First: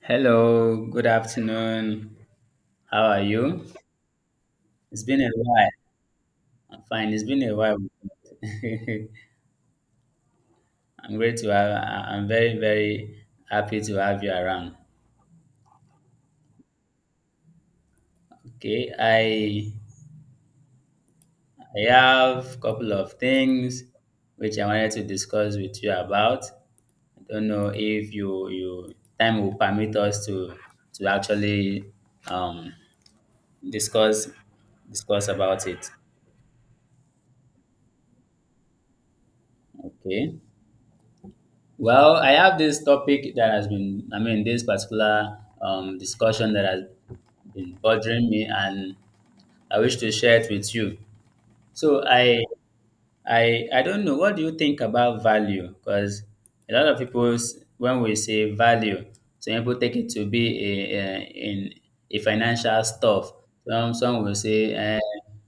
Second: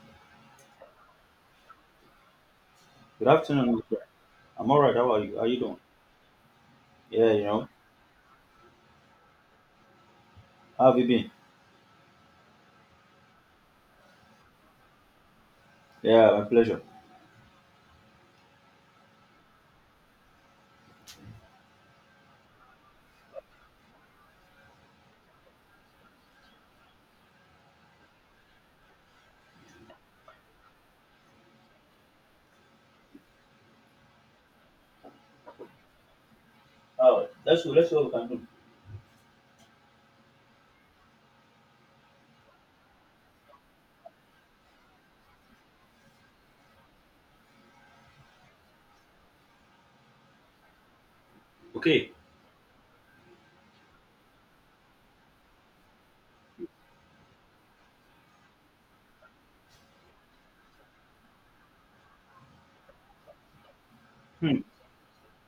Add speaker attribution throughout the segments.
Speaker 1: Hello, good afternoon. How are
Speaker 2: Good
Speaker 1: you?
Speaker 2: afternoon, my friend. I'm all right.
Speaker 1: It's
Speaker 2: How are
Speaker 1: been a
Speaker 2: you? How you
Speaker 1: while.
Speaker 2: doing?
Speaker 1: I'm fine. It's
Speaker 2: Yeah,
Speaker 1: been
Speaker 2: you
Speaker 1: a
Speaker 2: know.
Speaker 1: while.
Speaker 2: How have you
Speaker 1: I'm
Speaker 2: been?
Speaker 1: great to have. I'm very very happy to have you around.
Speaker 2: Yeah, my pleasure.
Speaker 1: Okay, I have a couple of things which I wanted to discuss with you about. I don't know if you time will permit us to actually um discuss about it.
Speaker 2: Oh, let's go. Let's see what we can do.
Speaker 1: Okay. Well, I have this topic that has been, I mean, this particular discussion that has been bothering me, and I wish to share it with you. So, I don't know. What do you think about value? Because a lot of people, when we say value, some people take it to be a, a in a financial stuff. Some will
Speaker 2: Hmm.
Speaker 1: say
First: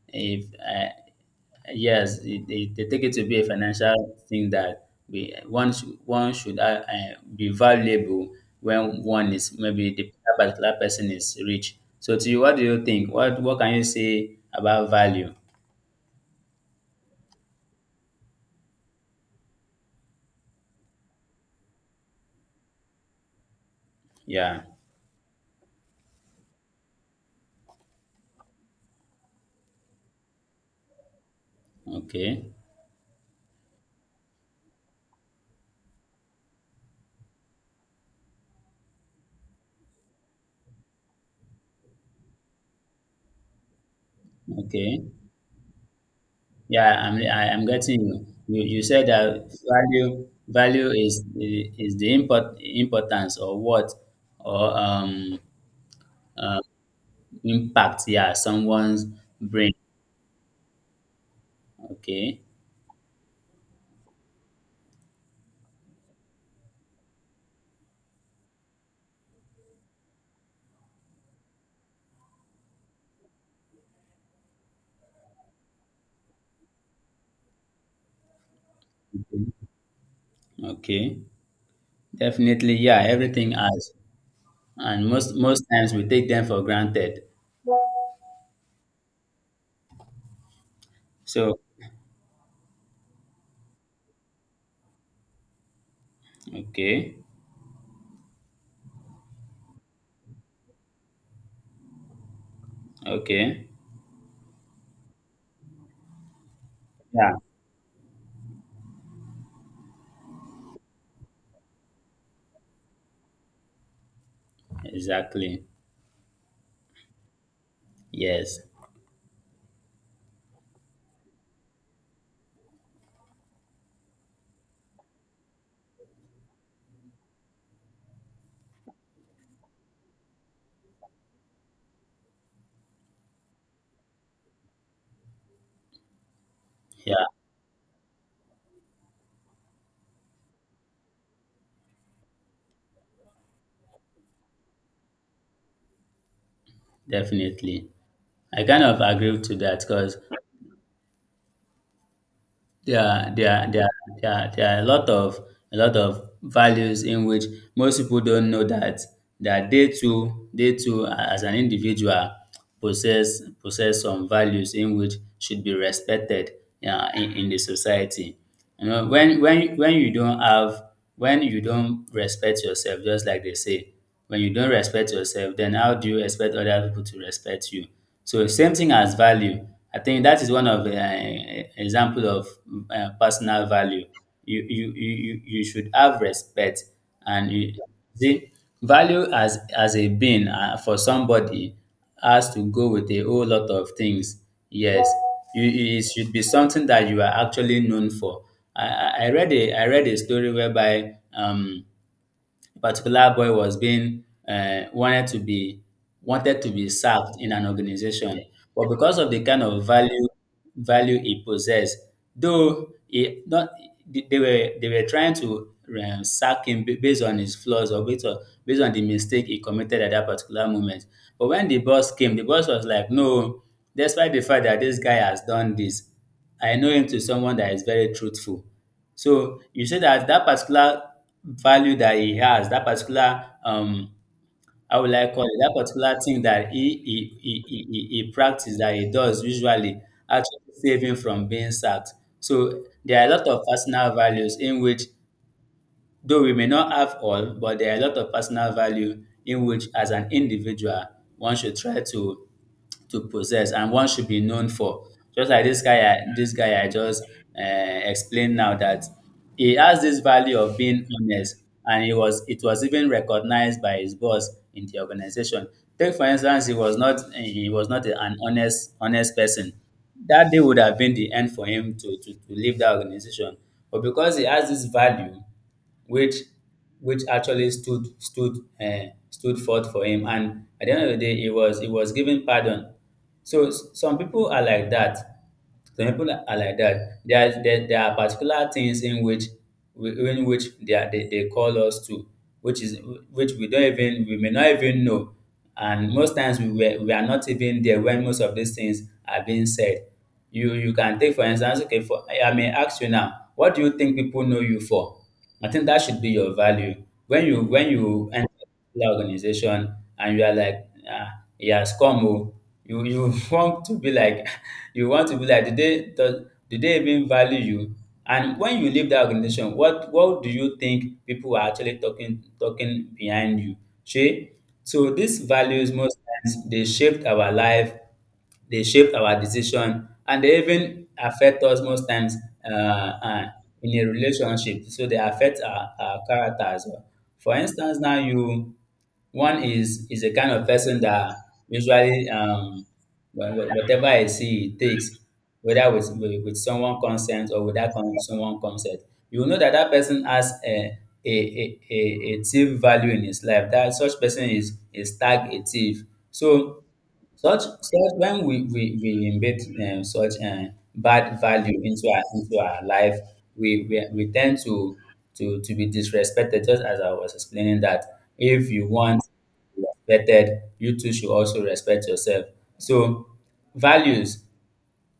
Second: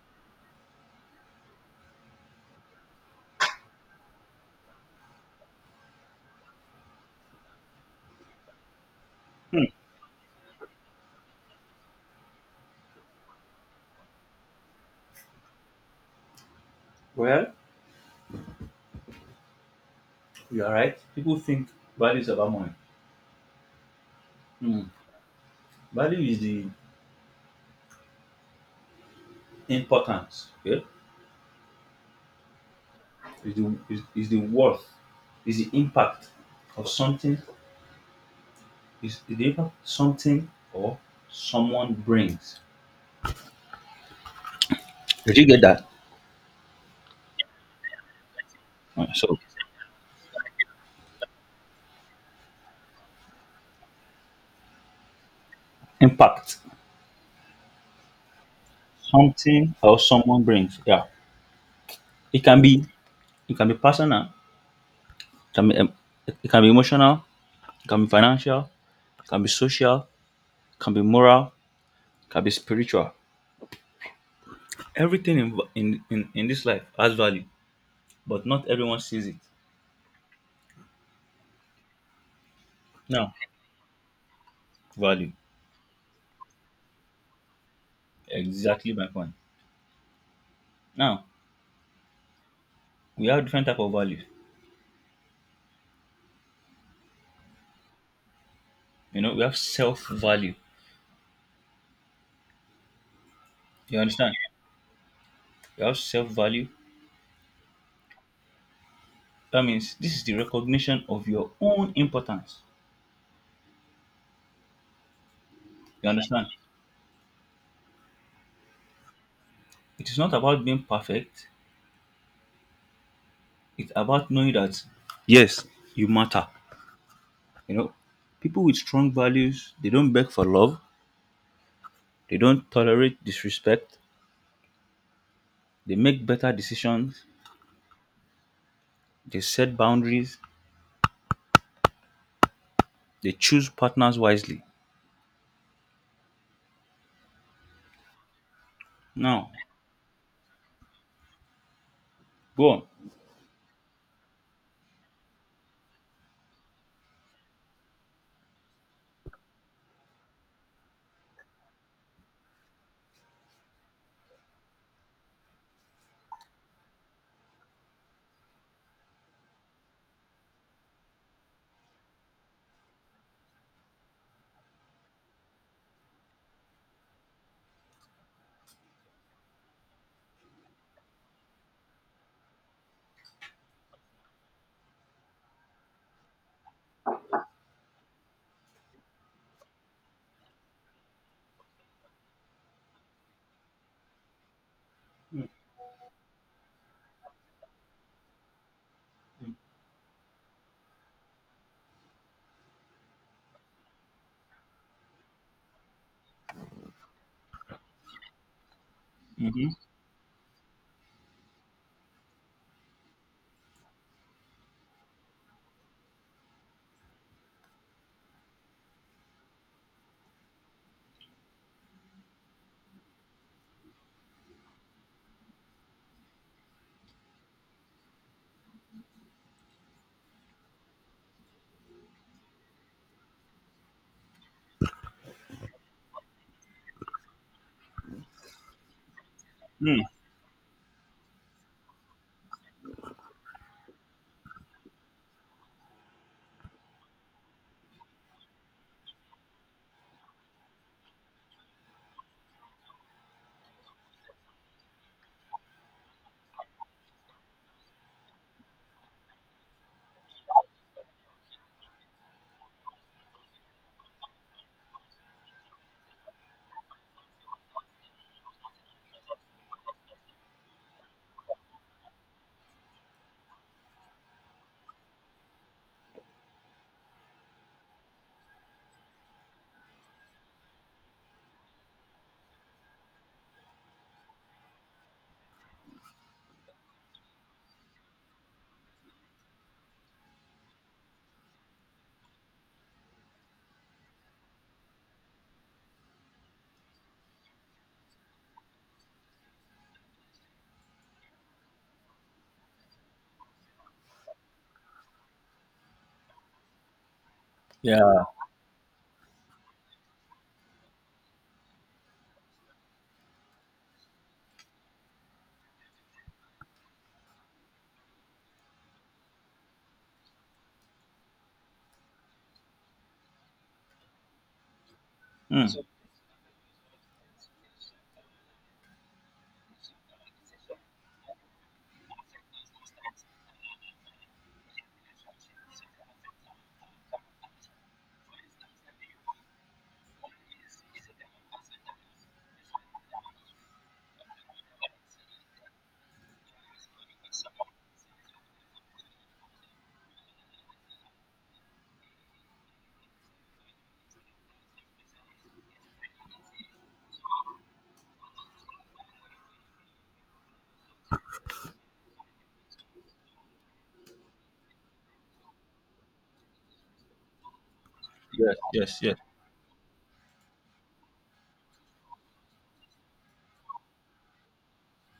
Speaker 1: if yes, they take it to be a financial thing that we one should be valuable when one is
Speaker 2: Hmm.
Speaker 1: maybe the particular person is rich. So to you, what do you think? What can you say about value?
Speaker 2: Well, you are right. People think value is about money.
Speaker 1: Yeah.
Speaker 2: Hmm. Value is the importance. Okay,
Speaker 1: Okay.
Speaker 2: is the worth, is the impact of something, is the impact something or someone brings.
Speaker 1: Okay.
Speaker 2: Did you get that?
Speaker 1: Yeah, I am getting you. You
Speaker 2: Uh,
Speaker 1: said that
Speaker 2: So
Speaker 1: value is the importance or what or
Speaker 2: impact
Speaker 1: uh, impact, yeah, someone's brain.
Speaker 2: something or someone brings. Yeah,
Speaker 1: Okay.
Speaker 2: it can be, it can be personal. It can be it can be emotional, it can be financial, it can be social, it can be moral, it can be spiritual. Everything in this life has value, but not everyone sees it.
Speaker 1: Okay. Definitely, yeah,
Speaker 2: Now,
Speaker 1: everything has. And
Speaker 2: value.
Speaker 1: most times we take them for granted.
Speaker 2: Exactly my point. Now,
Speaker 1: So,
Speaker 2: we have different type of value.
Speaker 1: okay.
Speaker 2: You know, we have self-value.
Speaker 1: Okay.
Speaker 2: You understand? We have self-value.
Speaker 1: Yeah,
Speaker 2: That means this is the recognition of your own importance.
Speaker 1: exactly.
Speaker 2: You understand?
Speaker 1: Yes.
Speaker 2: It is not about being perfect. It's about knowing that yes, you matter. You know, people with strong values, they don't beg for love, they don't tolerate disrespect, they make better decisions,
Speaker 1: Yeah,
Speaker 2: they set boundaries, they choose partners wisely.
Speaker 1: definitely. I kind of agree
Speaker 2: Now,
Speaker 1: to that because
Speaker 2: go on.
Speaker 1: there are there are there are there are there are a lot of values in which most people don't know that they too as an individual possess some values in which should be respected, yeah, in the society. You know, when you don't have, when you don't respect yourself, just like they say, when you don't respect yourself, then how do you expect other people to respect you? So same thing as value. I think that is one of the example of personal value. You should have respect, and you see value as a being, for somebody, has to go with a whole lot of things. Yes, you it should be something that you are actually known for. I read a story whereby a particular boy was being wanted to be sacked in an organization, but because of the kind
Speaker 2: Hmm.
Speaker 1: of value he possessed, though he not they they were trying to sack him based on his flaws or based on the mistake he committed at that particular moment. But when the boss came, the boss was like, "No, despite the fact that this guy has done this, I know him to someone that is very truthful." So you say that that particular value that he has, that particular how will I call it, that particular thing that he practice that he does usually
Speaker 2: Mm.
Speaker 1: actually save him from being sacked. So there are a lot of personal values in which, though we may not have all, but there are a lot of personal value in which, as an individual, one should try to possess and one should be known for, just like this guy I just uh, explained now, that he has this value of being honest, and he was it was even recognized by his boss in the organization. Take for instance, he was not an honest person, that day would have been the end for him to to leave that organization. But because he has this value which actually stood forth for him. And at the end of the day, he was given pardon. So some people are like that. Some people are like that. There are particular things in which in which they, are, they call us to, which is, which we don't even, we may not even know, and most times we are not even there when most of these things are being said. You can take for instance, okay, for I may ask you now, what do you think people know you for? I think that should be your value. When
Speaker 2: Yeah.
Speaker 1: you enter particular organization and you are like, ah, he has come oo. You want to be like you want to be like, did they, does did they even value you? And when you leave that organization, what do you think people are actually talking behind you. See, so these
Speaker 2: Mm. So,
Speaker 1: values most times they shape our life, dey shape our decision, and dey even affect us most times, um um in a relationship. So dey affect our character as well. For instance now, you one is a kind of person that usually whatever he see, he takes, whether with someone consent or without someone consent. You know that that person has a a a a thief value in his life. That such person is tag a thief. So such, when we embed such bad value into our life, we tend to, to be disrespected. Just as I was explaining that
Speaker 2: yes.
Speaker 1: if you
Speaker 2: Yes, yes.
Speaker 1: want to be respected, you too should also respect yourself. So values,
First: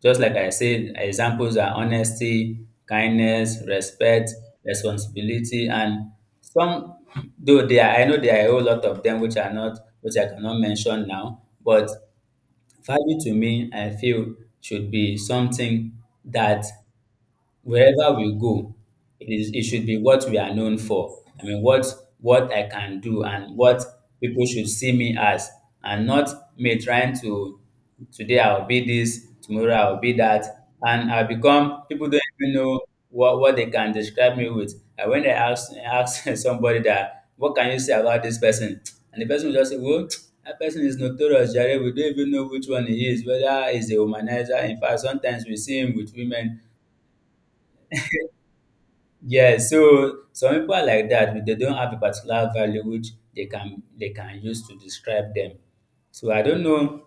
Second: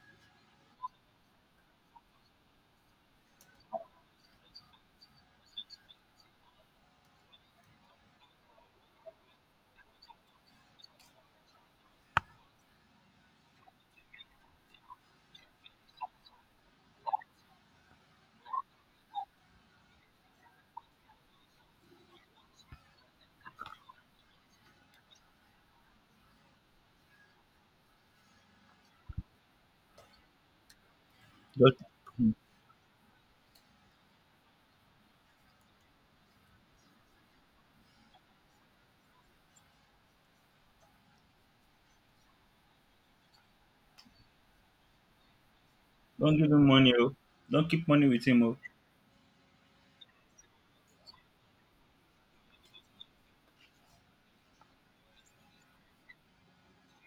Speaker 1: just like I said, examples are honesty, kindness, respect, responsibility, and some, though there are, I know there are a whole lot of them which are not, which I cannot mention now, but value to me, I feel, should be something that wherever we go, it should be what we are known for. I mean, what I can do and what people should see me as, and not me trying to, today I'll be this, tomorrow I'll be that, and I
Speaker 2: Don't,
Speaker 1: become, people don't even know what they can describe me with. And when I ask ask somebody that, what can you say about this person, and the person will just say, well. That person is notorious, Jerry. We don't even know which one he is, whether he's a womanizer. In fact, sometimes we see him with
Speaker 2: don't give
Speaker 1: women.
Speaker 2: him money, oh. Don't keep money with him, oh.
Speaker 1: Yeah, so some people are like that. They don't have a particular value which they can use to describe them. So I don't know.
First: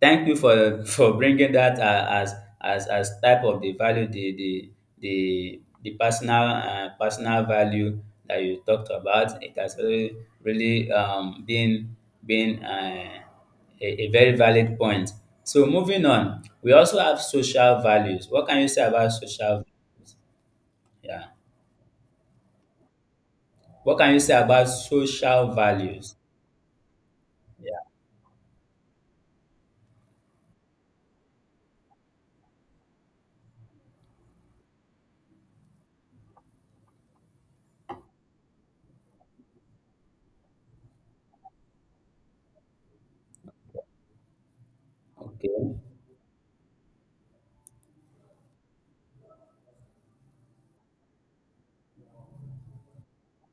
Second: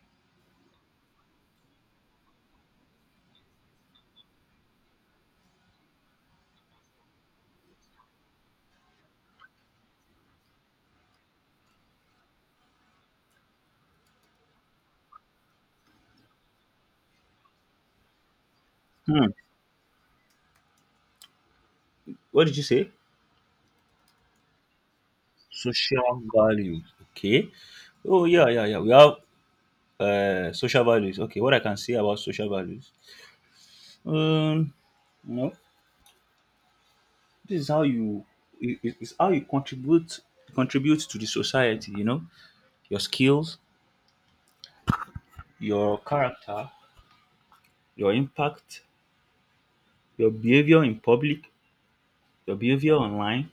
Speaker 1: Thank you for for bringing that as type of the value, the personal, personal value that you talked about. It has really been been uh, a very valid point. So moving on, we also have social values. What can you say about
Speaker 2: Hmm.
Speaker 1: social values? Yeah.
Speaker 2: What did you say?
Speaker 1: What can you say about social values?
Speaker 2: Social values. Okay.
Speaker 1: Yeah.
Speaker 2: Oh yeah, yeah, yeah. We have social values. Okay. What I can say about social values? Um. No, this is how you, it's how you contribute, contribute to the society, you know, your skills,
Speaker 1: Okay.
Speaker 2: your character, your impact, your behavior in public, your behavior online.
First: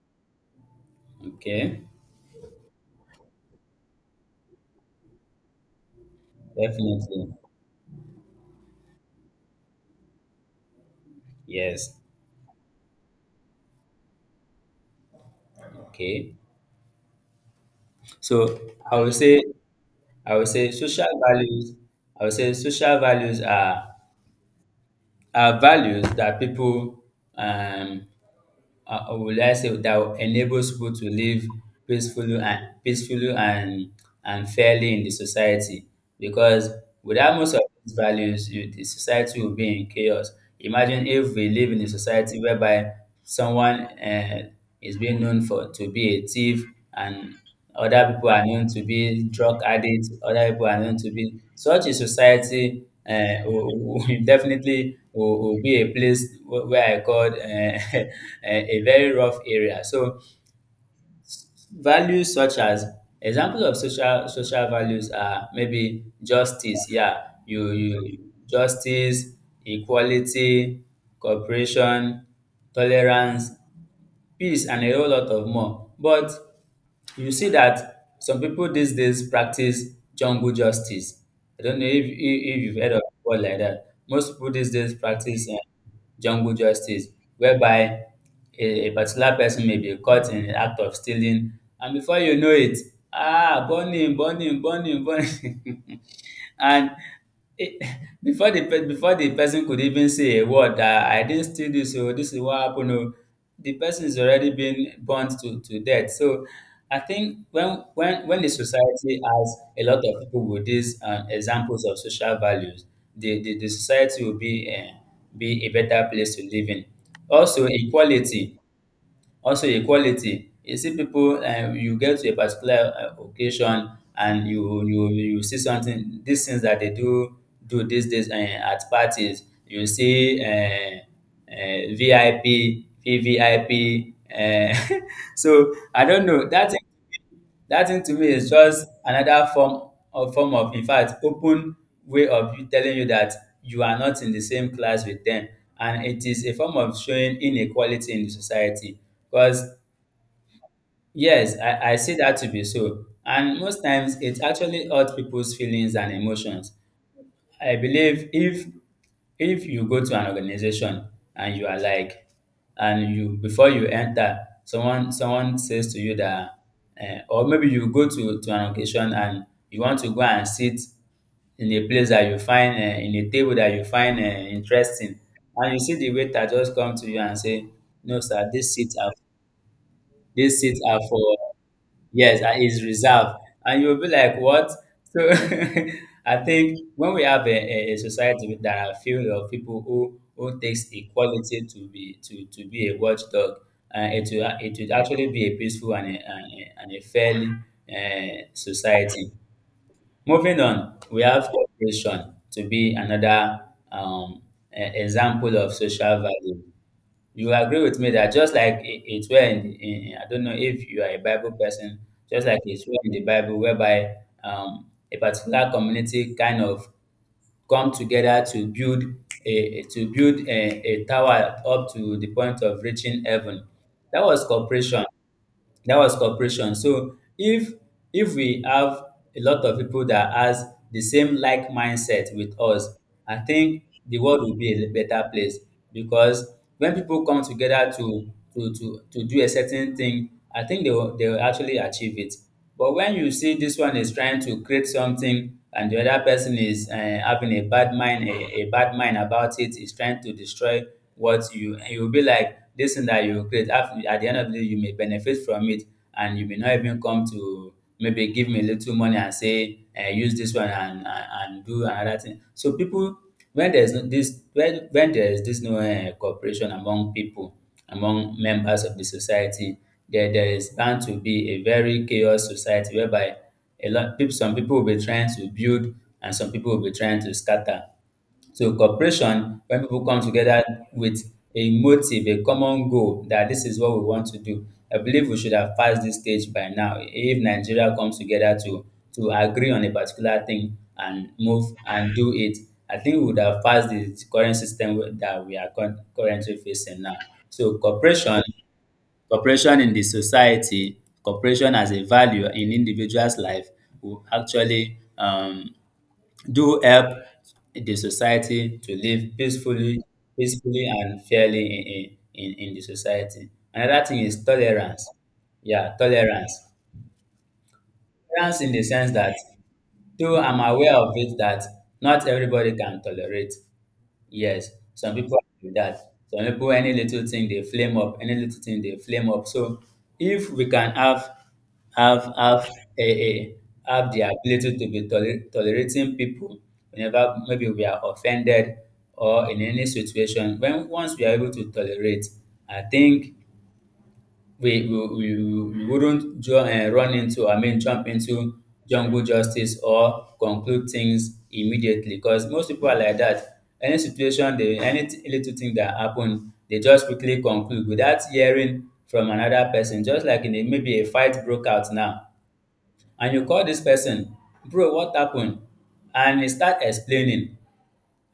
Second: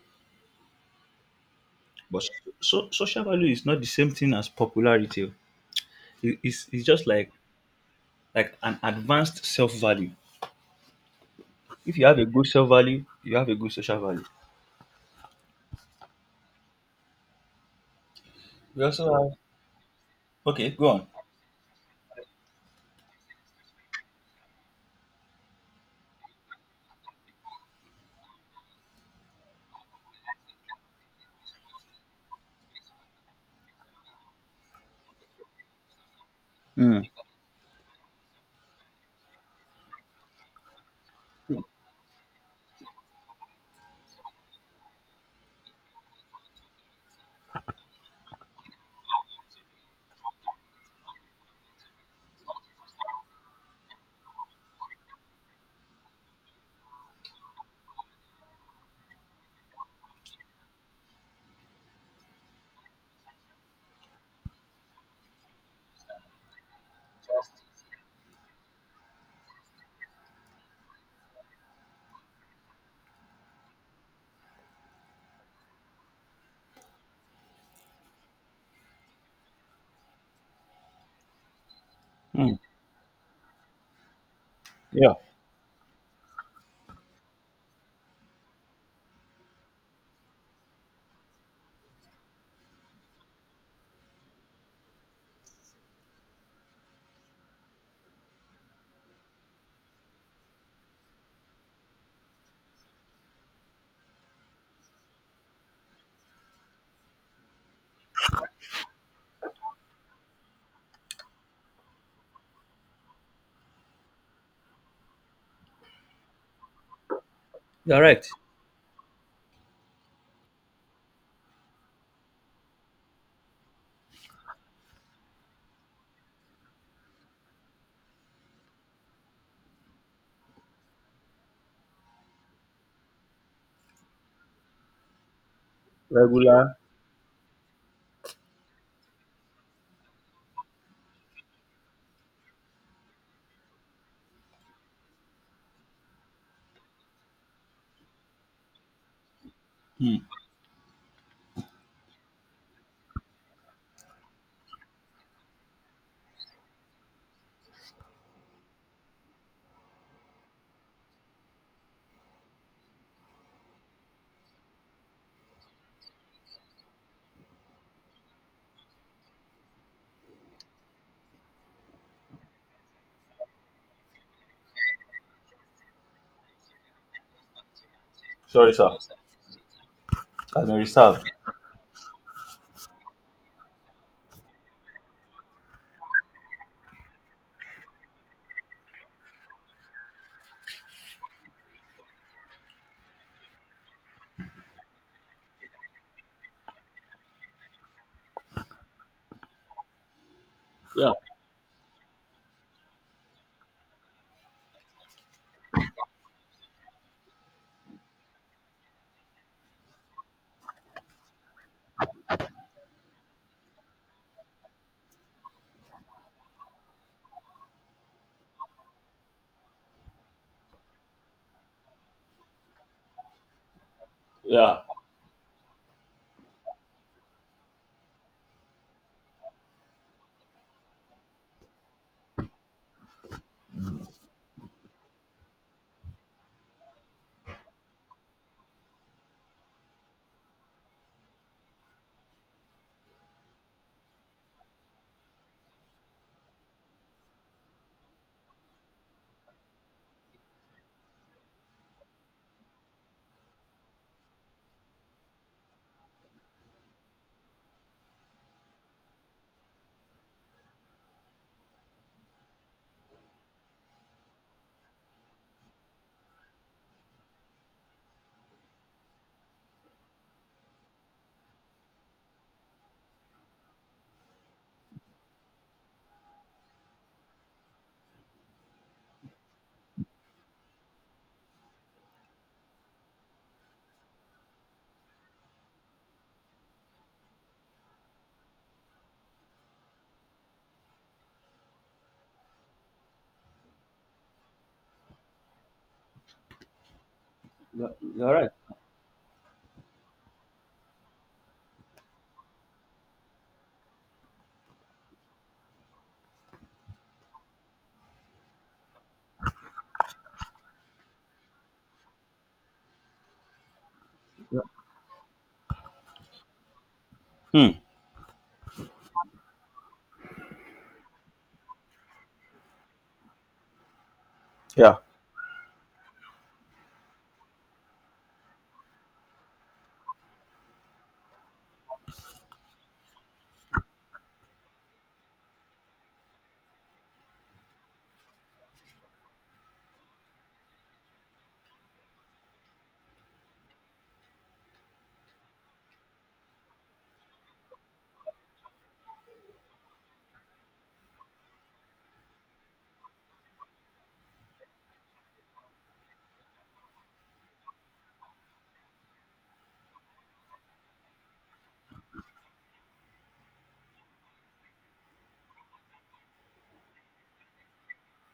Speaker 1: Okay.
Speaker 2: But so, social value is not the same thing as popularity, oh. It's just like
Speaker 1: Definitely.
Speaker 2: like an advanced self value.
Speaker 1: Yes.
Speaker 2: If you have a good self value, you have a good social value.
Speaker 1: Okay. So
Speaker 2: We
Speaker 1: I
Speaker 2: also
Speaker 1: would
Speaker 2: have,
Speaker 1: say I would
Speaker 2: okay,
Speaker 1: say
Speaker 2: go
Speaker 1: social
Speaker 2: on.
Speaker 1: values. I would say social values are values that people, um or will I say, that enables people to live peacefully and fairly in the society. Because
Speaker 2: Mm.
Speaker 1: without most of these values, the society will be in chaos. Imagine if we live in a society whereby someone, is being known for to be a thief, and other people are known to be drug addicts. Other people are known to be such a society. Will definitely will be a place where I called, a very rough area. So values such as, examples of social values are maybe justice. Yeah, you justice, equality, cooperation, tolerance, peace, and a whole lot of more. But you see that some people these days practice jungle justice. I don't know if
Speaker 2: Mm.
Speaker 1: you've heard of a word like that. Most people these days
Speaker 2: Yeah,
Speaker 1: practice jungle justice, whereby a particular person may be caught in the act of stealing, and before you know it, ah, burn him, burn him, burn him, burn him. And it, before the before the person could even say a word, that I didn't steal this, so this is what happened oh, the person is already been burnt to death. So I think when when the society has a lot of people with these examples of social values, the, the society will be, be a better place to live in. Also
Speaker 2: you're right.
Speaker 1: equality. Also equality, you see people, um, you get to a particular occasion, and you see something, these things that they do these days, um, at parties. You see VIP, VVIP so I don't know that.
Speaker 2: Regular.
Speaker 1: That thing to me is just another form of in fact open way of you telling you that you are not in the same class with them, and it is a form of showing inequality in the society because
Speaker 2: Mm.
Speaker 1: yes, I see that to be so, and most times it actually hurts people's feelings and emotions. I believe if you go to an organization and you are like, and you before you enter, someone says to you that, or maybe you go to an occasion and you want to go and sit in a place that you find in a table that you find interesting, and you see the waiter just come to you and say, "No, sir,
Speaker 2: Sorry,
Speaker 1: this
Speaker 2: sir.
Speaker 1: seats are these
Speaker 2: As a
Speaker 1: seats are for"
Speaker 2: reserve.
Speaker 1: Yes, and it's reserved. And you'll be like, what? So I think when we have a society that are filled of people who takes equality to be to be a watchdog, it will it would actually be a peaceful and a fairly society. Moving on,
Speaker 2: Yeah,
Speaker 1: we have cooperation to be another um, example of social value. You agree with me that just like it's where in, I don't know if you are a Bible person, just like it's where in the Bible whereby a particular community kind of come together to build a to build a tower up to the point of reaching heaven. That was
Speaker 2: yeah.
Speaker 1: cooperation, that was cooperation. So if we have a lot of people that has the same like mindset with us, I think the world will be a better place, because when people come together to to do a certain thing, I think they will actually achieve it. But when you see this one is trying to create something and the other person is having a bad mind, a bad mind about it, is trying to destroy what you, and you'll be like, this thing that you create, after, at the end of the day, you may benefit from it, and you may not even come to maybe give me a little money and say, use this one and, and do another thing. So people when there is no this when there is this no cooperation among pipo, among members of the society, there is bound to be a very chaos society, whereby a lot peop some people will be trying to build and some people will be trying to scatter. So cooperation, when people come together with a motive, a common goal that this is what we want to do. I believe we should have passed this stage by now. If Nigeria comes together to agree on a particular thing and move and do it, I think we would have passed the current system that we are currently facing now. So
Speaker 2: You're you're
Speaker 1: cooperation,
Speaker 2: right.
Speaker 1: cooperation in the society, cooperation as a value in individuals' life will actually do help the society to live peacefully, peacefully and fairly in the society. Another thing is tolerance. Yeah, tolerance.
Speaker 2: Hmm.
Speaker 1: Tolerance in the sense that though I'm aware of it that not everybody can tolerate, yes,
Speaker 2: Yeah.
Speaker 1: some people do that. Some people, any little thing they flame up. Any little thing they flame up. So if we can have have a have the ability to be tolerating people whenever maybe we are offended or in any situation, when once we are able to tolerate, I think we we, we, we wouldn't run into, I mean, jump into jungle justice or conclude things immediately because most people are like that. Any situation, they, any little thing that happen, they just quickly conclude without hearing from another person. Just like in a, maybe a fight broke out now, and you call this person, bro, what happened? And he start explaining.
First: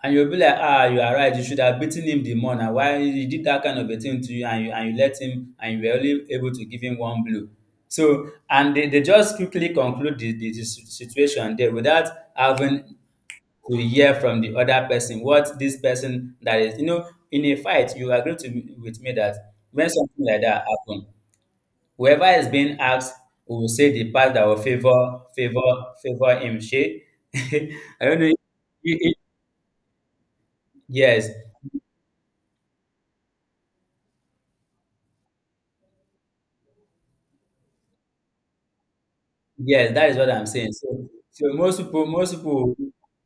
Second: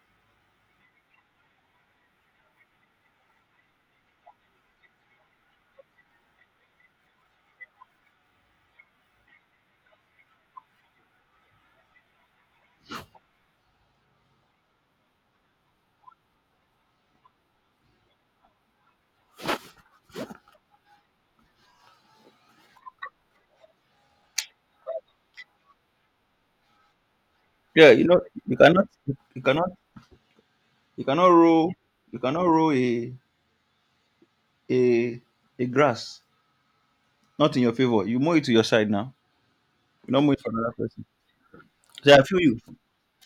Speaker 1: And you'll be like, ah, you are right. You should have beaten him the more now. Why he did that kind of a thing to you, and you and you let him, and you were only able to give him one blow. So and they just quickly conclude the situation there without having to hear from the other person what this person that is, you know, in a fight. You agree with me that when something like that happen, whoever is being asked will say the part that will favor favor him, shey?
Speaker 2: Yeah. You
Speaker 1: I don't
Speaker 2: know,
Speaker 1: know
Speaker 2: you cannot,
Speaker 1: if
Speaker 2: you cannot, you cannot
Speaker 1: yes.
Speaker 2: roll, you cannot roll a a grass not in your favor. You move it to your side now.
Speaker 1: Yes, that
Speaker 2: You
Speaker 1: is
Speaker 2: don't
Speaker 1: what
Speaker 2: move it
Speaker 1: I'm
Speaker 2: for
Speaker 1: saying.
Speaker 2: another person.
Speaker 1: So, so
Speaker 2: So I
Speaker 1: most
Speaker 2: feel you.
Speaker 1: people,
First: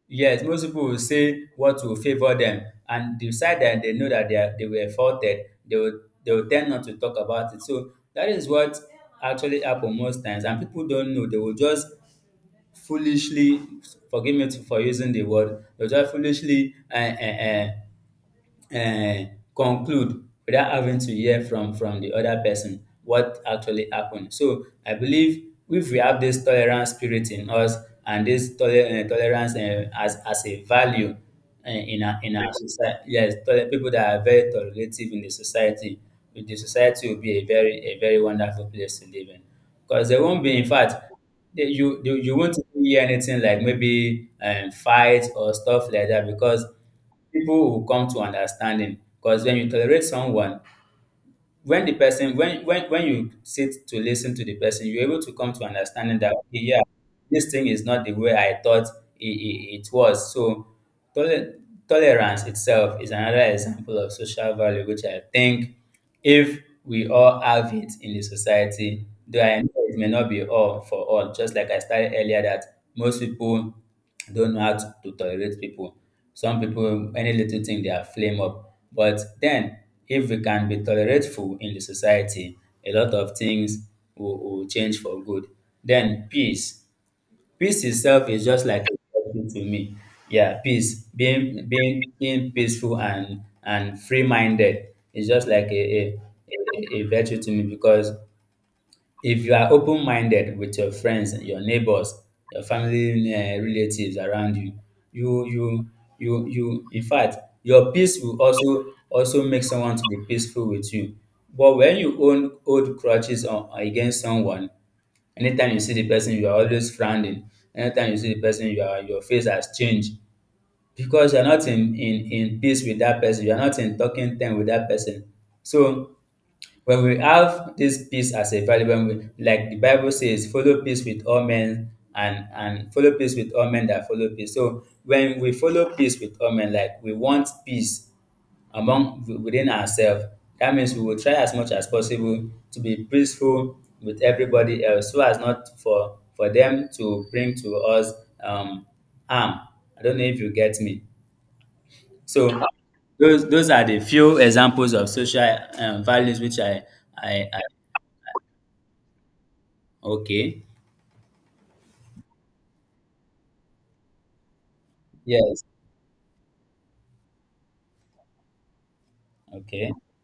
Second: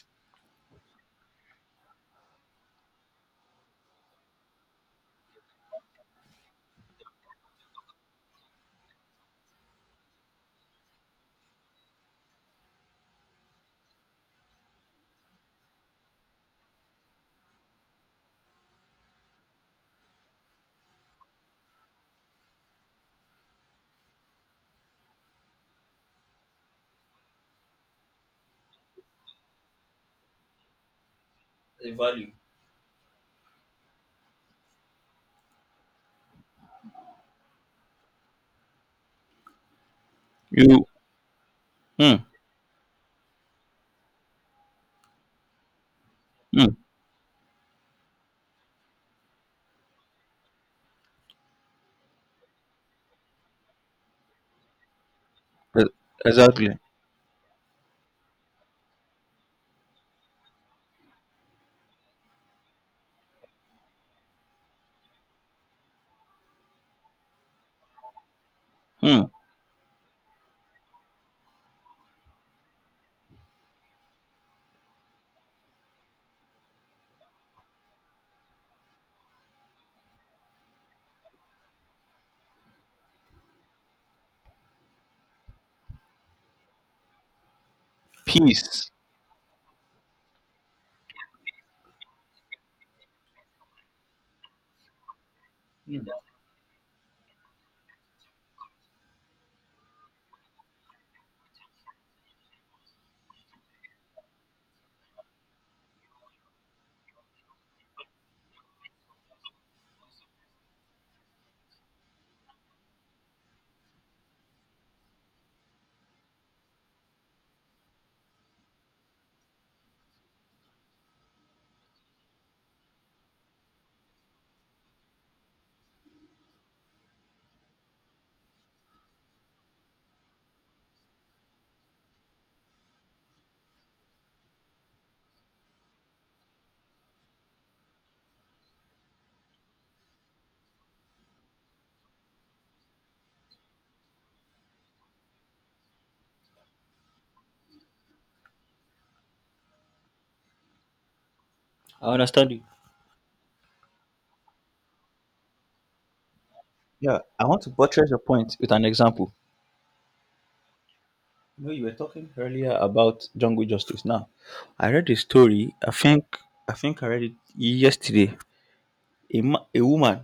Speaker 1: yes, most people will say what will favor them, and the side that they know that they were faulted, they will tend not to talk about it. So that is what actually happen most times, and people don't know. They will just foolishly, forgive me for using the word, does that foolishly uh, uh, conclude without having to hear from the other person what actually happened. So I believe if we have this tolerance spirit in us and this tolerance as a value
Speaker 2: A value.
Speaker 1: in our society. Yes, people that are very tolerative in the society will be a very wonderful place to live in, because there won't be, in
Speaker 2: You.
Speaker 1: fact, yeah, you
Speaker 2: Hmm.
Speaker 1: you won't hear anything like maybe fight or stuff like that, because
Speaker 2: Hmm.
Speaker 1: people will come to understanding. Because when you tolerate someone, when the person when you sit to listen to the person, you're able to come to
Speaker 2: E-
Speaker 1: understanding that okay,
Speaker 2: Exactly.
Speaker 1: yeah, this thing is not the way I thought it was. So tole- tolerance itself is another example of social value, which I think if we all have it in the society,
Speaker 2: Hmm.
Speaker 1: though I know it may not be all for all, just like I started earlier that most people don't know how to tolerate people. Some people, any little thing, they are flame up. But then, if we can be tolerateful in the society, a lot of things will change for good. Then peace. Peace itself is just like
Speaker 2: Peace.
Speaker 1: therapy to me. Yeah, peace. Being peaceful and free minded is just like
Speaker 2: Mm.
Speaker 1: a virtue to me, because if you are open minded with your friends, and your neighbors, your family, relatives around you, you you in fact your peace will also also make someone to be peaceful with you. But when you own hold grudges on against someone, anytime you see the person you are always frowning, anytime you see the person you are your face has changed, because you are not in peace with that person, you are not in talking time with that person. So when we have this peace as a value, when we, like the Bible says, follow peace with all men, and follow peace with all men that follow peace. So when we follow peace with all men, like we want peace among within ourselves, that means we will try as much as possible to be peaceful with everybody else, so as not for them to bring to us um, harm. I don't know if you get me.
Speaker 2: I understand you.
Speaker 1: So those are the few examples of social values which I,
Speaker 2: Yeah. I
Speaker 1: I
Speaker 2: want
Speaker 1: I
Speaker 2: to buttress your point with an example.
Speaker 1: Okay.
Speaker 2: You know, you were talking earlier about jungle justice. Now, I read a
Speaker 1: Yes.
Speaker 2: story. I think I think I read it yesterday, a, a
Speaker 1: Okay.
Speaker 2: woman.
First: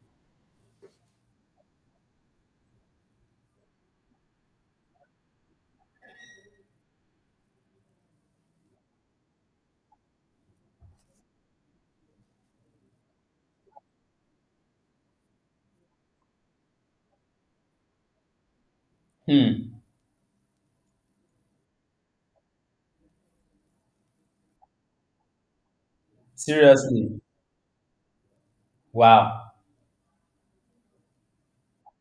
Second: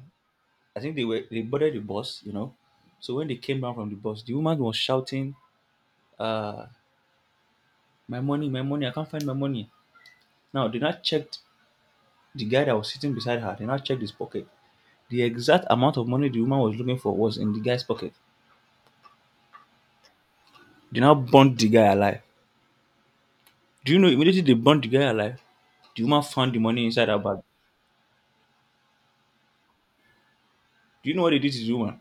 Speaker 2: I think they were, they boarded the bus, you know. So when they came down from the bus, the woman was shouting, uh my money, my money, I can't find my money. Now they not checked the guy that was sitting beside her, they not checked his pocket. The exact amount of money the woman was looking for was in the guy's pocket.
Speaker 1: Hmm.
Speaker 2: They now burnt the guy alive. Do you know immediately they burnt the guy alive, the woman found the money inside her
Speaker 1: Seriously.
Speaker 2: bag?
Speaker 1: Wow.
Speaker 2: Do you know what they did to the woman?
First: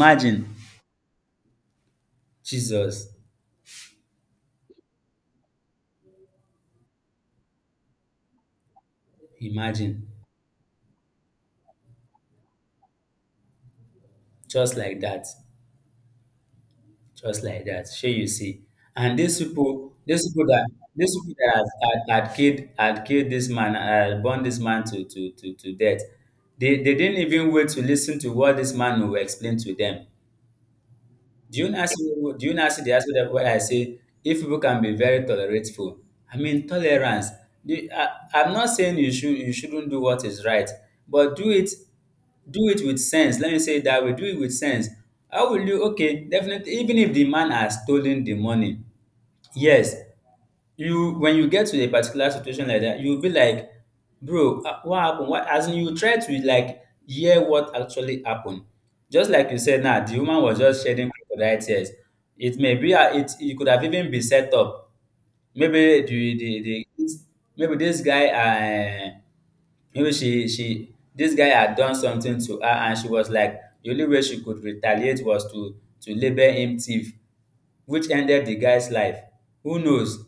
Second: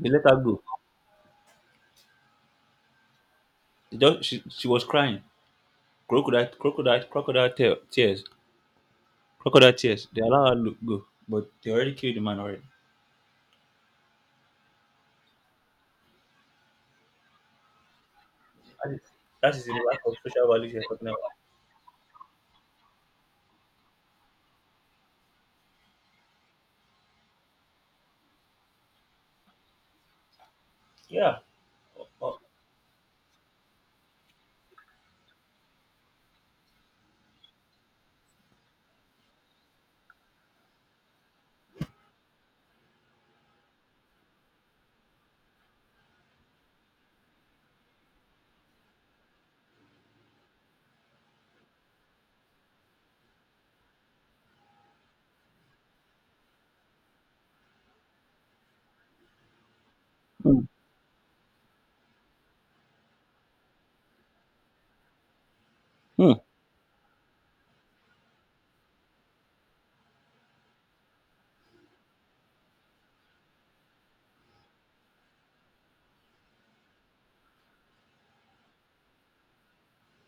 Speaker 2: They let her go.
Speaker 1: Jesus,
Speaker 2: They just, she was crying, crocodile, crocodile, crocodile tear, tears. Crocodile
Speaker 1: imagine,
Speaker 2: tears. They allow her to go, but they already killed the man already.
Speaker 1: just like that, just like that. Sure, you see,
Speaker 2: That is,
Speaker 1: and
Speaker 2: that is the lack of social values you're talking
Speaker 1: these
Speaker 2: about.
Speaker 1: people that had, had, had killed this man, burned this man to death. They didn't even wait to listen to what this man will explain to them.
Speaker 2: Yeah.
Speaker 1: Do you not see,
Speaker 2: Oh.
Speaker 1: do you not see the aspect of what I say? If people can be very tolerantful, I mean tolerance. The- I, I'm not saying you should you shouldn't do what is right, but do it, do it with sense. Let me say it that way. Do it with sense. How will you? Okay, definitely. Even if the man has stolen the money, yes, you when you get to a particular situation like that, you'll be like, bro, ah, what happened? What as in you try to like hear what actually happened. Just like you said now, the woman was
Speaker 2: Hmm.
Speaker 1: just shedding crocodile tears. It may be ah, it could have even been set up. Maybe
Speaker 2: Mm.
Speaker 1: the maybe this guy maybe she this guy had done something to her, and she was like the only way she could retaliate was to label him thief, which ended the guy's life. Who knows?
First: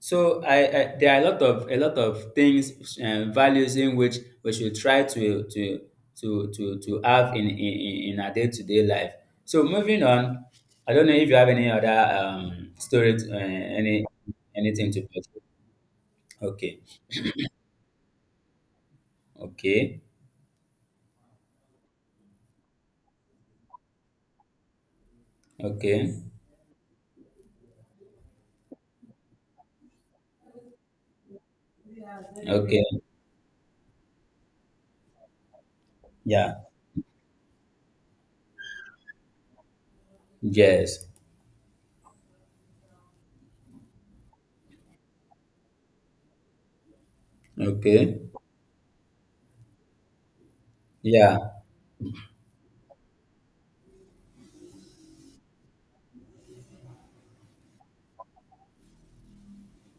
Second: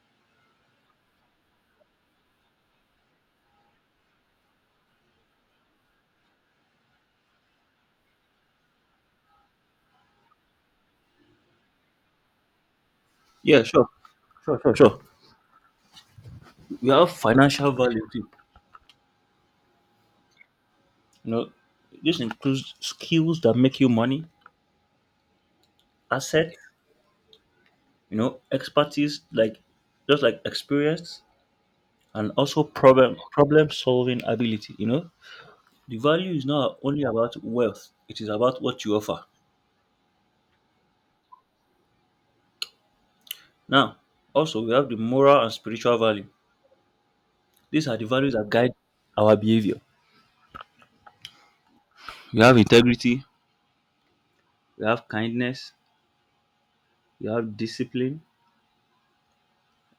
Speaker 1: So I there are a lot of things and values in which we should try to have in our day to day life. So moving on, I don't know if you have any other story,
Speaker 2: Yeah, sure.
Speaker 1: any
Speaker 2: Sure, sure,
Speaker 1: anything
Speaker 2: sure.
Speaker 1: to put. Okay,
Speaker 2: We have financial value too.
Speaker 1: okay,
Speaker 2: You know, this includes skills that make you money,
Speaker 1: okay,
Speaker 2: assets, you know, expertise, like just like experience, and also
Speaker 1: okay.
Speaker 2: problem solving ability. You know, the value is
Speaker 1: Yeah.
Speaker 2: not only about wealth; it is about what you offer.
Speaker 1: Yes.
Speaker 2: Now, also we have the moral and spiritual value. These are the
Speaker 1: Okay.
Speaker 2: values that guide our behavior.
Speaker 1: Yeah.
Speaker 2: We have integrity, we have kindness, we have discipline,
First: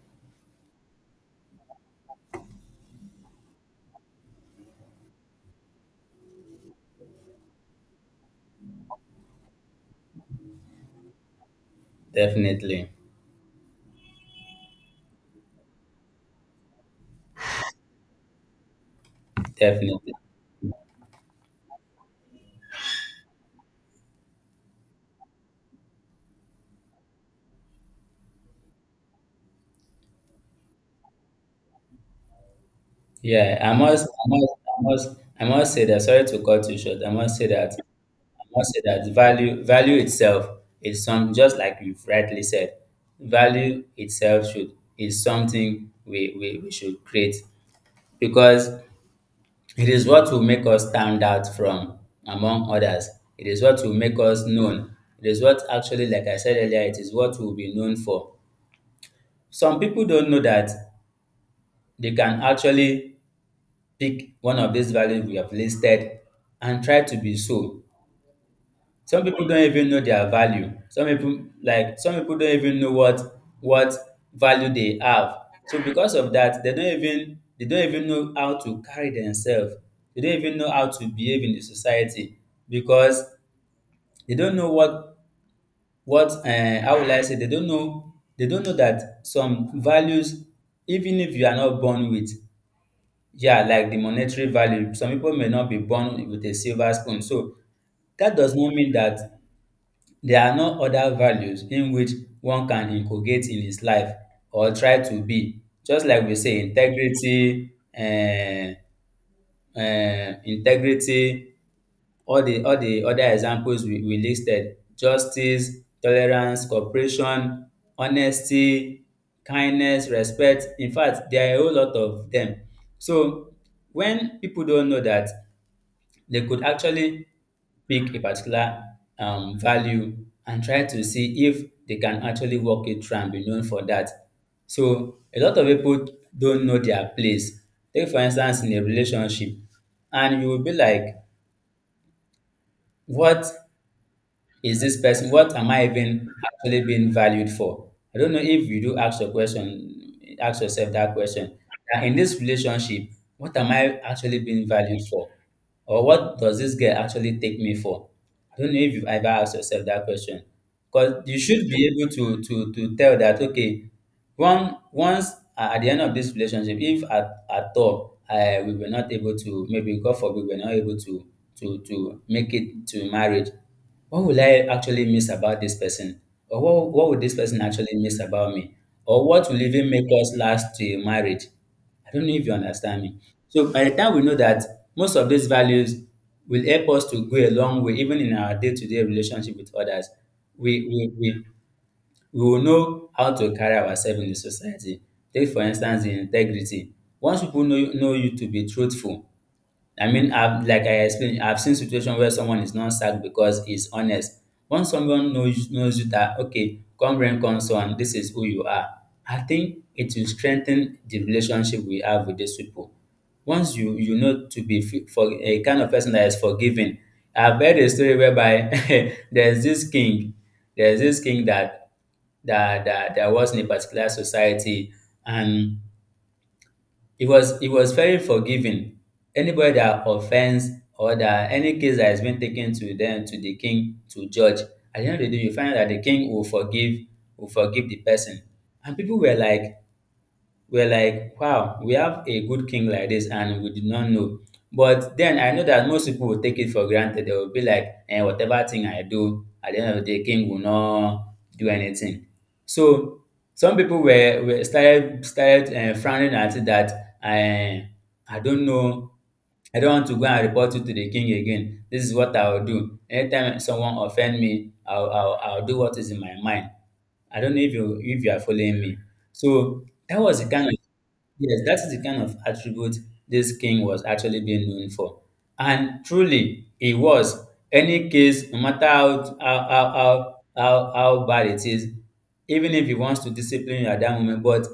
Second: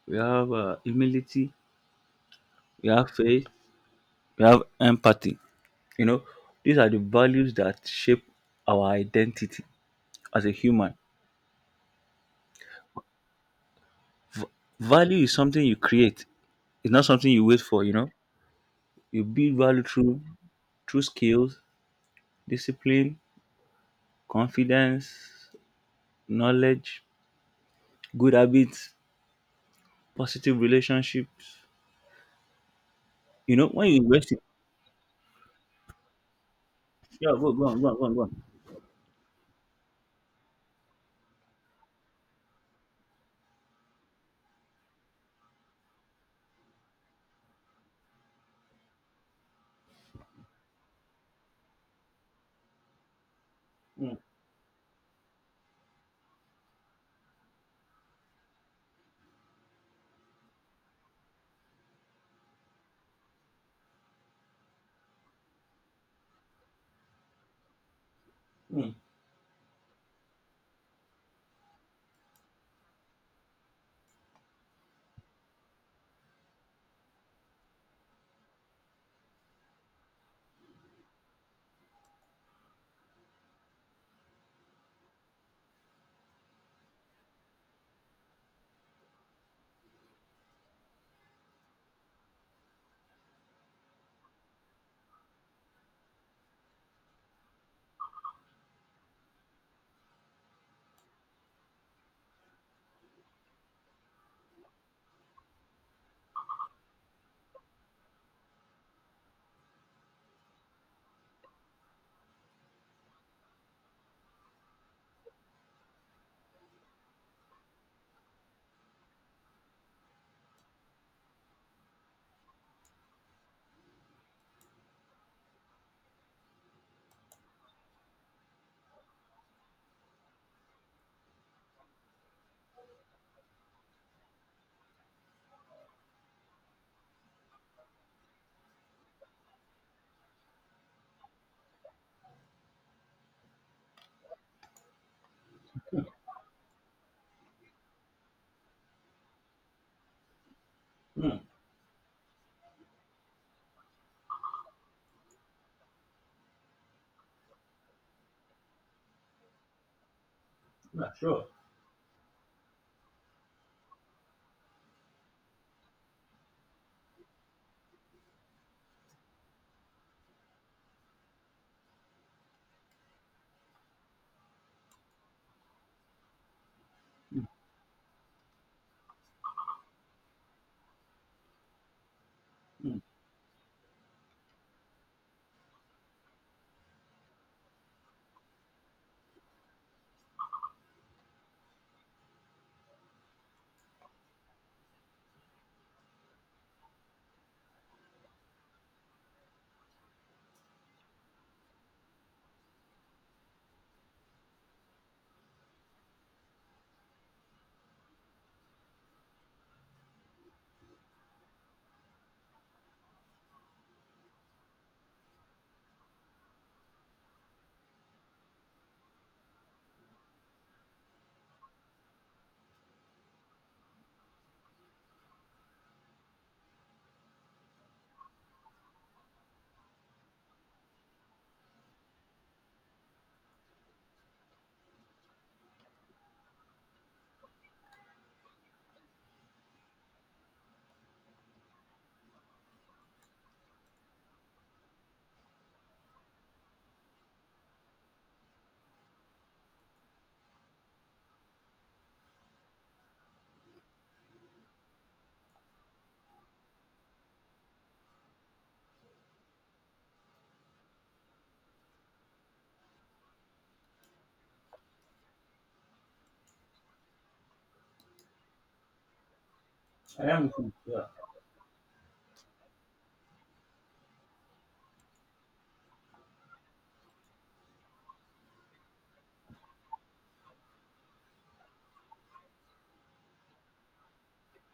Speaker 2: we have humility, we have faith, we have empathy. You know, these are the values that shape our identity as a human.
Speaker 1: Definitely.
Speaker 2: Value is something you create. It's not something you wait for. You know, you build value
Speaker 1: Definitely.
Speaker 2: through, through skills, discipline, confidence, knowledge, good habits, positive relationships. You
Speaker 1: Yeah,
Speaker 2: know, when you invest in.
Speaker 1: I must say that. Sorry to cut you short. I
Speaker 2: Yeah,
Speaker 1: must say
Speaker 2: go, go
Speaker 1: that.
Speaker 2: on, go on, go on, go on.
Speaker 1: I must say that value itself is some just like you've rightly said. Value itself should Is something we should create, because it is what will make us stand out from among others. It is what will
Speaker 2: Mm,
Speaker 1: make us known. It is what actually, like I said earlier, it is what we'll be known for. Some people don't know that they can actually pick one of these values we have listed and try to be so.
Speaker 2: mm,
Speaker 1: Some people don't even know their value. Some people like some people don't even know what value they have. So because of that, they don't even know how to carry themselves. They don't even know how to behave in the society because they don't know what how will I say, they don't know that some values, even if you are not born with. Yeah, like the monetary value. Some people may not be born with a silver spoon. So that does not mean that there are no other values in which one can inculcate in his life or try to be. Just like we say, integrity, uh, integrity, all the other examples we listed: justice, tolerance, cooperation, honesty, kindness, respect. In fact, there are a whole lot of them. So when people don't know that they could actually pick a particular value and try to see if they can actually work it through and be known for that. So a lot of people don't know their place. Take for instance in a relationship, and you will be like, what is this person what am I even actually being valued for? I don't know if you do ask your question, ask yourself that
Speaker 2: mm.
Speaker 1: question, that in this relationship, what am I actually being valued for? Or what does this girl actually take me for? I don't know if you've ever asked yourself that question,
Speaker 2: Yeah,
Speaker 1: because you
Speaker 2: sure.
Speaker 1: should be able to to tell that, okay, one once at the end of this relationship, if at all we were not able to, maybe, God forbid, we were not able to to make it to marriage, what will I actually miss about this person? Or what would this person actually miss about me? Or what will even make us last to marriage? I don't know if you
Speaker 2: Mm.
Speaker 1: understand me. So by the time we know that most of these values will help us to go a long way, even in our day-to-day relationship with others, we we, we, we will know how to carry ourselves in the society. Take for instance the integrity. Once people know you to be truthful, I mean, I've, like I explained, I've seen situation where someone is not sacked because he's honest. Once someone knows knows you that, okay, come rain, come sun, this is who you are. I think it will strengthen the relationship we have with these people. Once you know to be for a kind of person that is forgiving. I've heard a story whereby there's this king that there was in a particular society, and he was, he was very forgiving. Anybody that offends or that any case that has been taken to the king to judge, at the end of the day, you find that the king will forgive the person. And people were like, wow, we have a good king like this and we did not know. But then I know that most people will take it for granted. They will be like, eh, whatever thing I do, at the end of the day, king will not do anything. So some people were started frowning at it, that I don't know, I don't want to go and report you to the king again. This is what I will do. Anytime someone offend me, I'll do what is in my mind. I don't know if you are following me. So that
Speaker 2: I
Speaker 1: was
Speaker 2: am
Speaker 1: the kind
Speaker 2: listening.
Speaker 1: of
Speaker 2: Yeah.
Speaker 1: yes, that is the kind of attribute this king was actually being known for. And truly he was. Any case, no matter how bad it is, even if he wants to discipline you at that moment, but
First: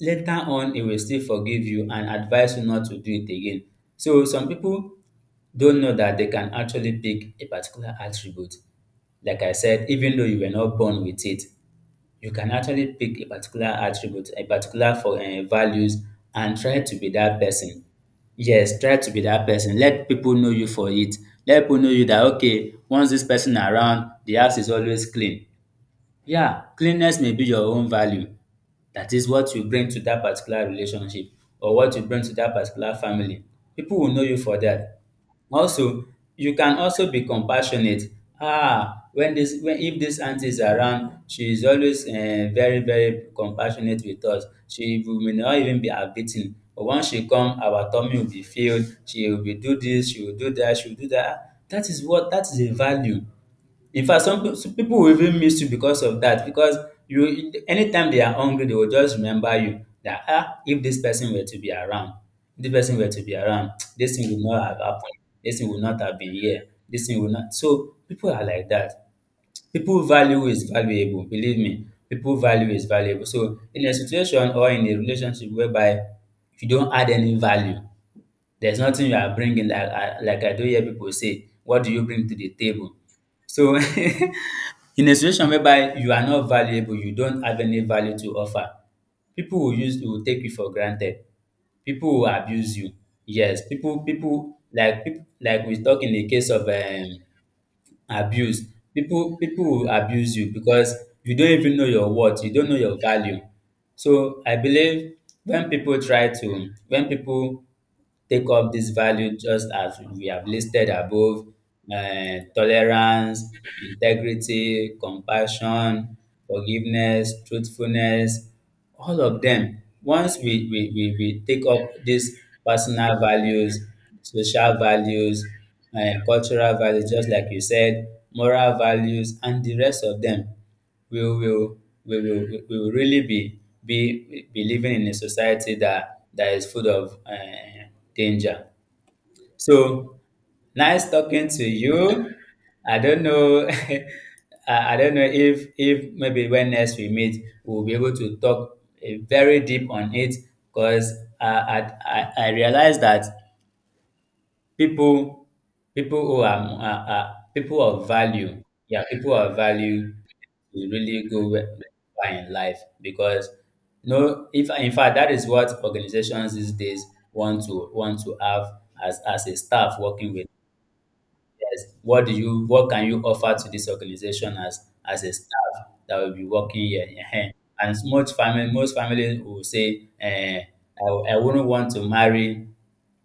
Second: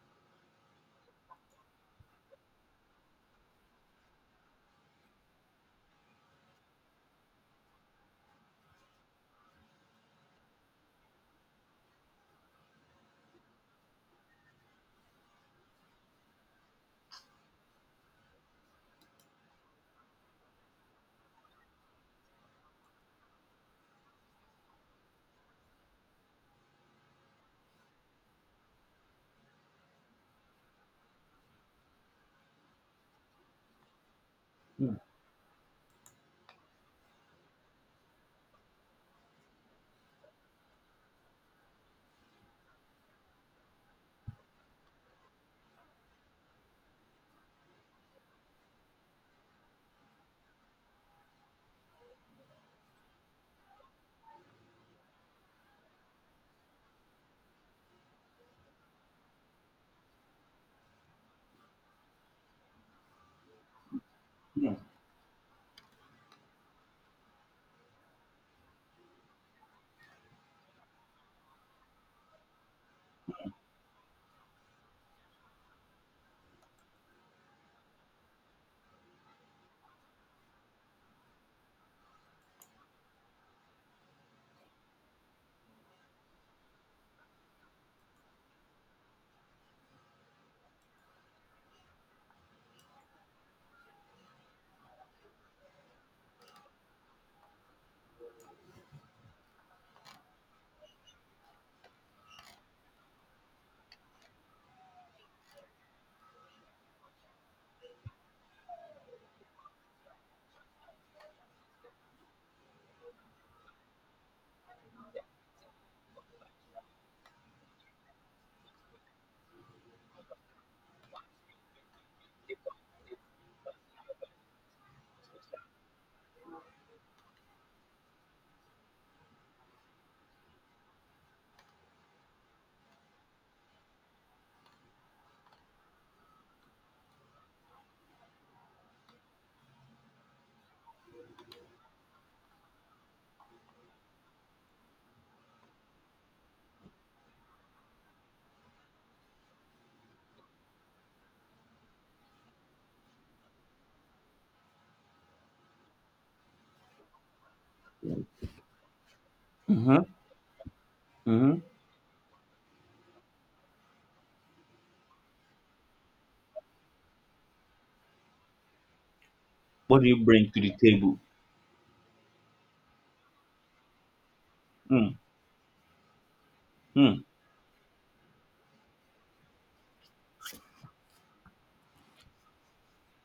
Speaker 1: later on he will still forgive you and advise you not to do it again. So some people don't know that they can actually pick a particular attribute. Like I said, even though you were not born with it, you can actually pick a particular attribute, a particular for values, and try to be that person. Yes, try to be that person. Let people know you for it. Let people know you that, okay, once this person around, the house is always clean. Yeah, cleanliness may be your own value. That is what you bring to that particular relationship, or what you bring to that particular family. People will know you for
Speaker 2: Mm,
Speaker 1: that. Also, you can also be compassionate. Ah, when this when if this auntie is around, she is always very compassionate with us. She will- may not even be her beating. But once she come, our tummy will be filled. She will be do this, she will do that, she will do that. That is what that is a value. In fact, some people will even miss you because of that. Because you, anytime they are hungry, they will just remember you that, ah, if this person were to be around, if this person were to be around, this thing would not
Speaker 2: mm.
Speaker 1: have happened. This thing would not have been here. This thing would not. So people are like that. People value is valuable. Believe me, people value is valuable. So in a situation or in a relationship whereby, if you don't add any value, there's nothing you are bringing. Like I do hear people say, "What do you bring to the table?" So in a situation whereby you are not valuable, you don't have any value to offer, people will use you will take you for granted, people will abuse you. Yes, people like we talk in the case of abuse. People will abuse you because you don't even know your worth, you don't know your value. So I believe when people try to when people take up this value just as we have listed above: tolerance, integrity, compassion, forgiveness, truthfulness, all of them. Once we take up these personal values, social values, cultural values, just like you said, moral values and the rest of them, we will, we will really be living in a society that is full of danger. So, nice talking to you. I don't know. I don't know if, maybe when next we meet, we'll be able to talk, eh, very deep on it, because I realize that people, people who are people of value, yeah, people of
Speaker 2: Mm-hmm.
Speaker 1: value will really
Speaker 2: Mm-hmm.
Speaker 1: far in life, because no, if in fact that is what organizations these days want to have as a staff
Speaker 2: What do you
Speaker 1: working with.
Speaker 2: bring to the table?
Speaker 1: Yes. What can you offer to this organization as
Speaker 2: Mm,
Speaker 1: a staff that will be working here?
Speaker 2: mm.
Speaker 1: Ehen. And most family most families will say, eh, I, I wouldn't want to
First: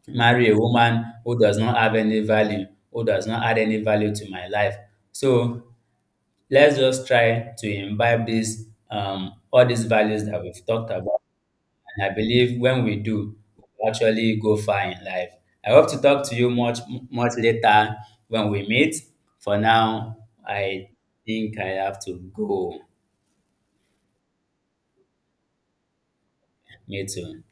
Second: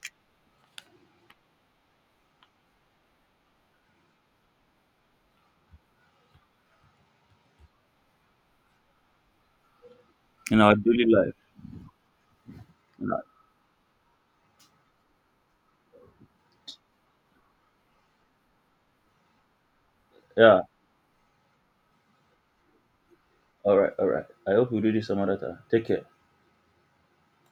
Speaker 1: marry a woman who does not have any value, who does not add any value to my life. So let's just try to imbibe this all these values that
Speaker 2: In
Speaker 1: we've
Speaker 2: our
Speaker 1: talked
Speaker 2: daily
Speaker 1: about,
Speaker 2: life.
Speaker 1: and I believe when we
Speaker 2: In our-
Speaker 1: do, we'll actually go far in life. I hope to talk to you much later when we meet. For now,
Speaker 2: Yeah.
Speaker 1: I think I have to go.
Speaker 2: All right. All right. I hope we do this some other time. Take care.
Speaker 1: Me too.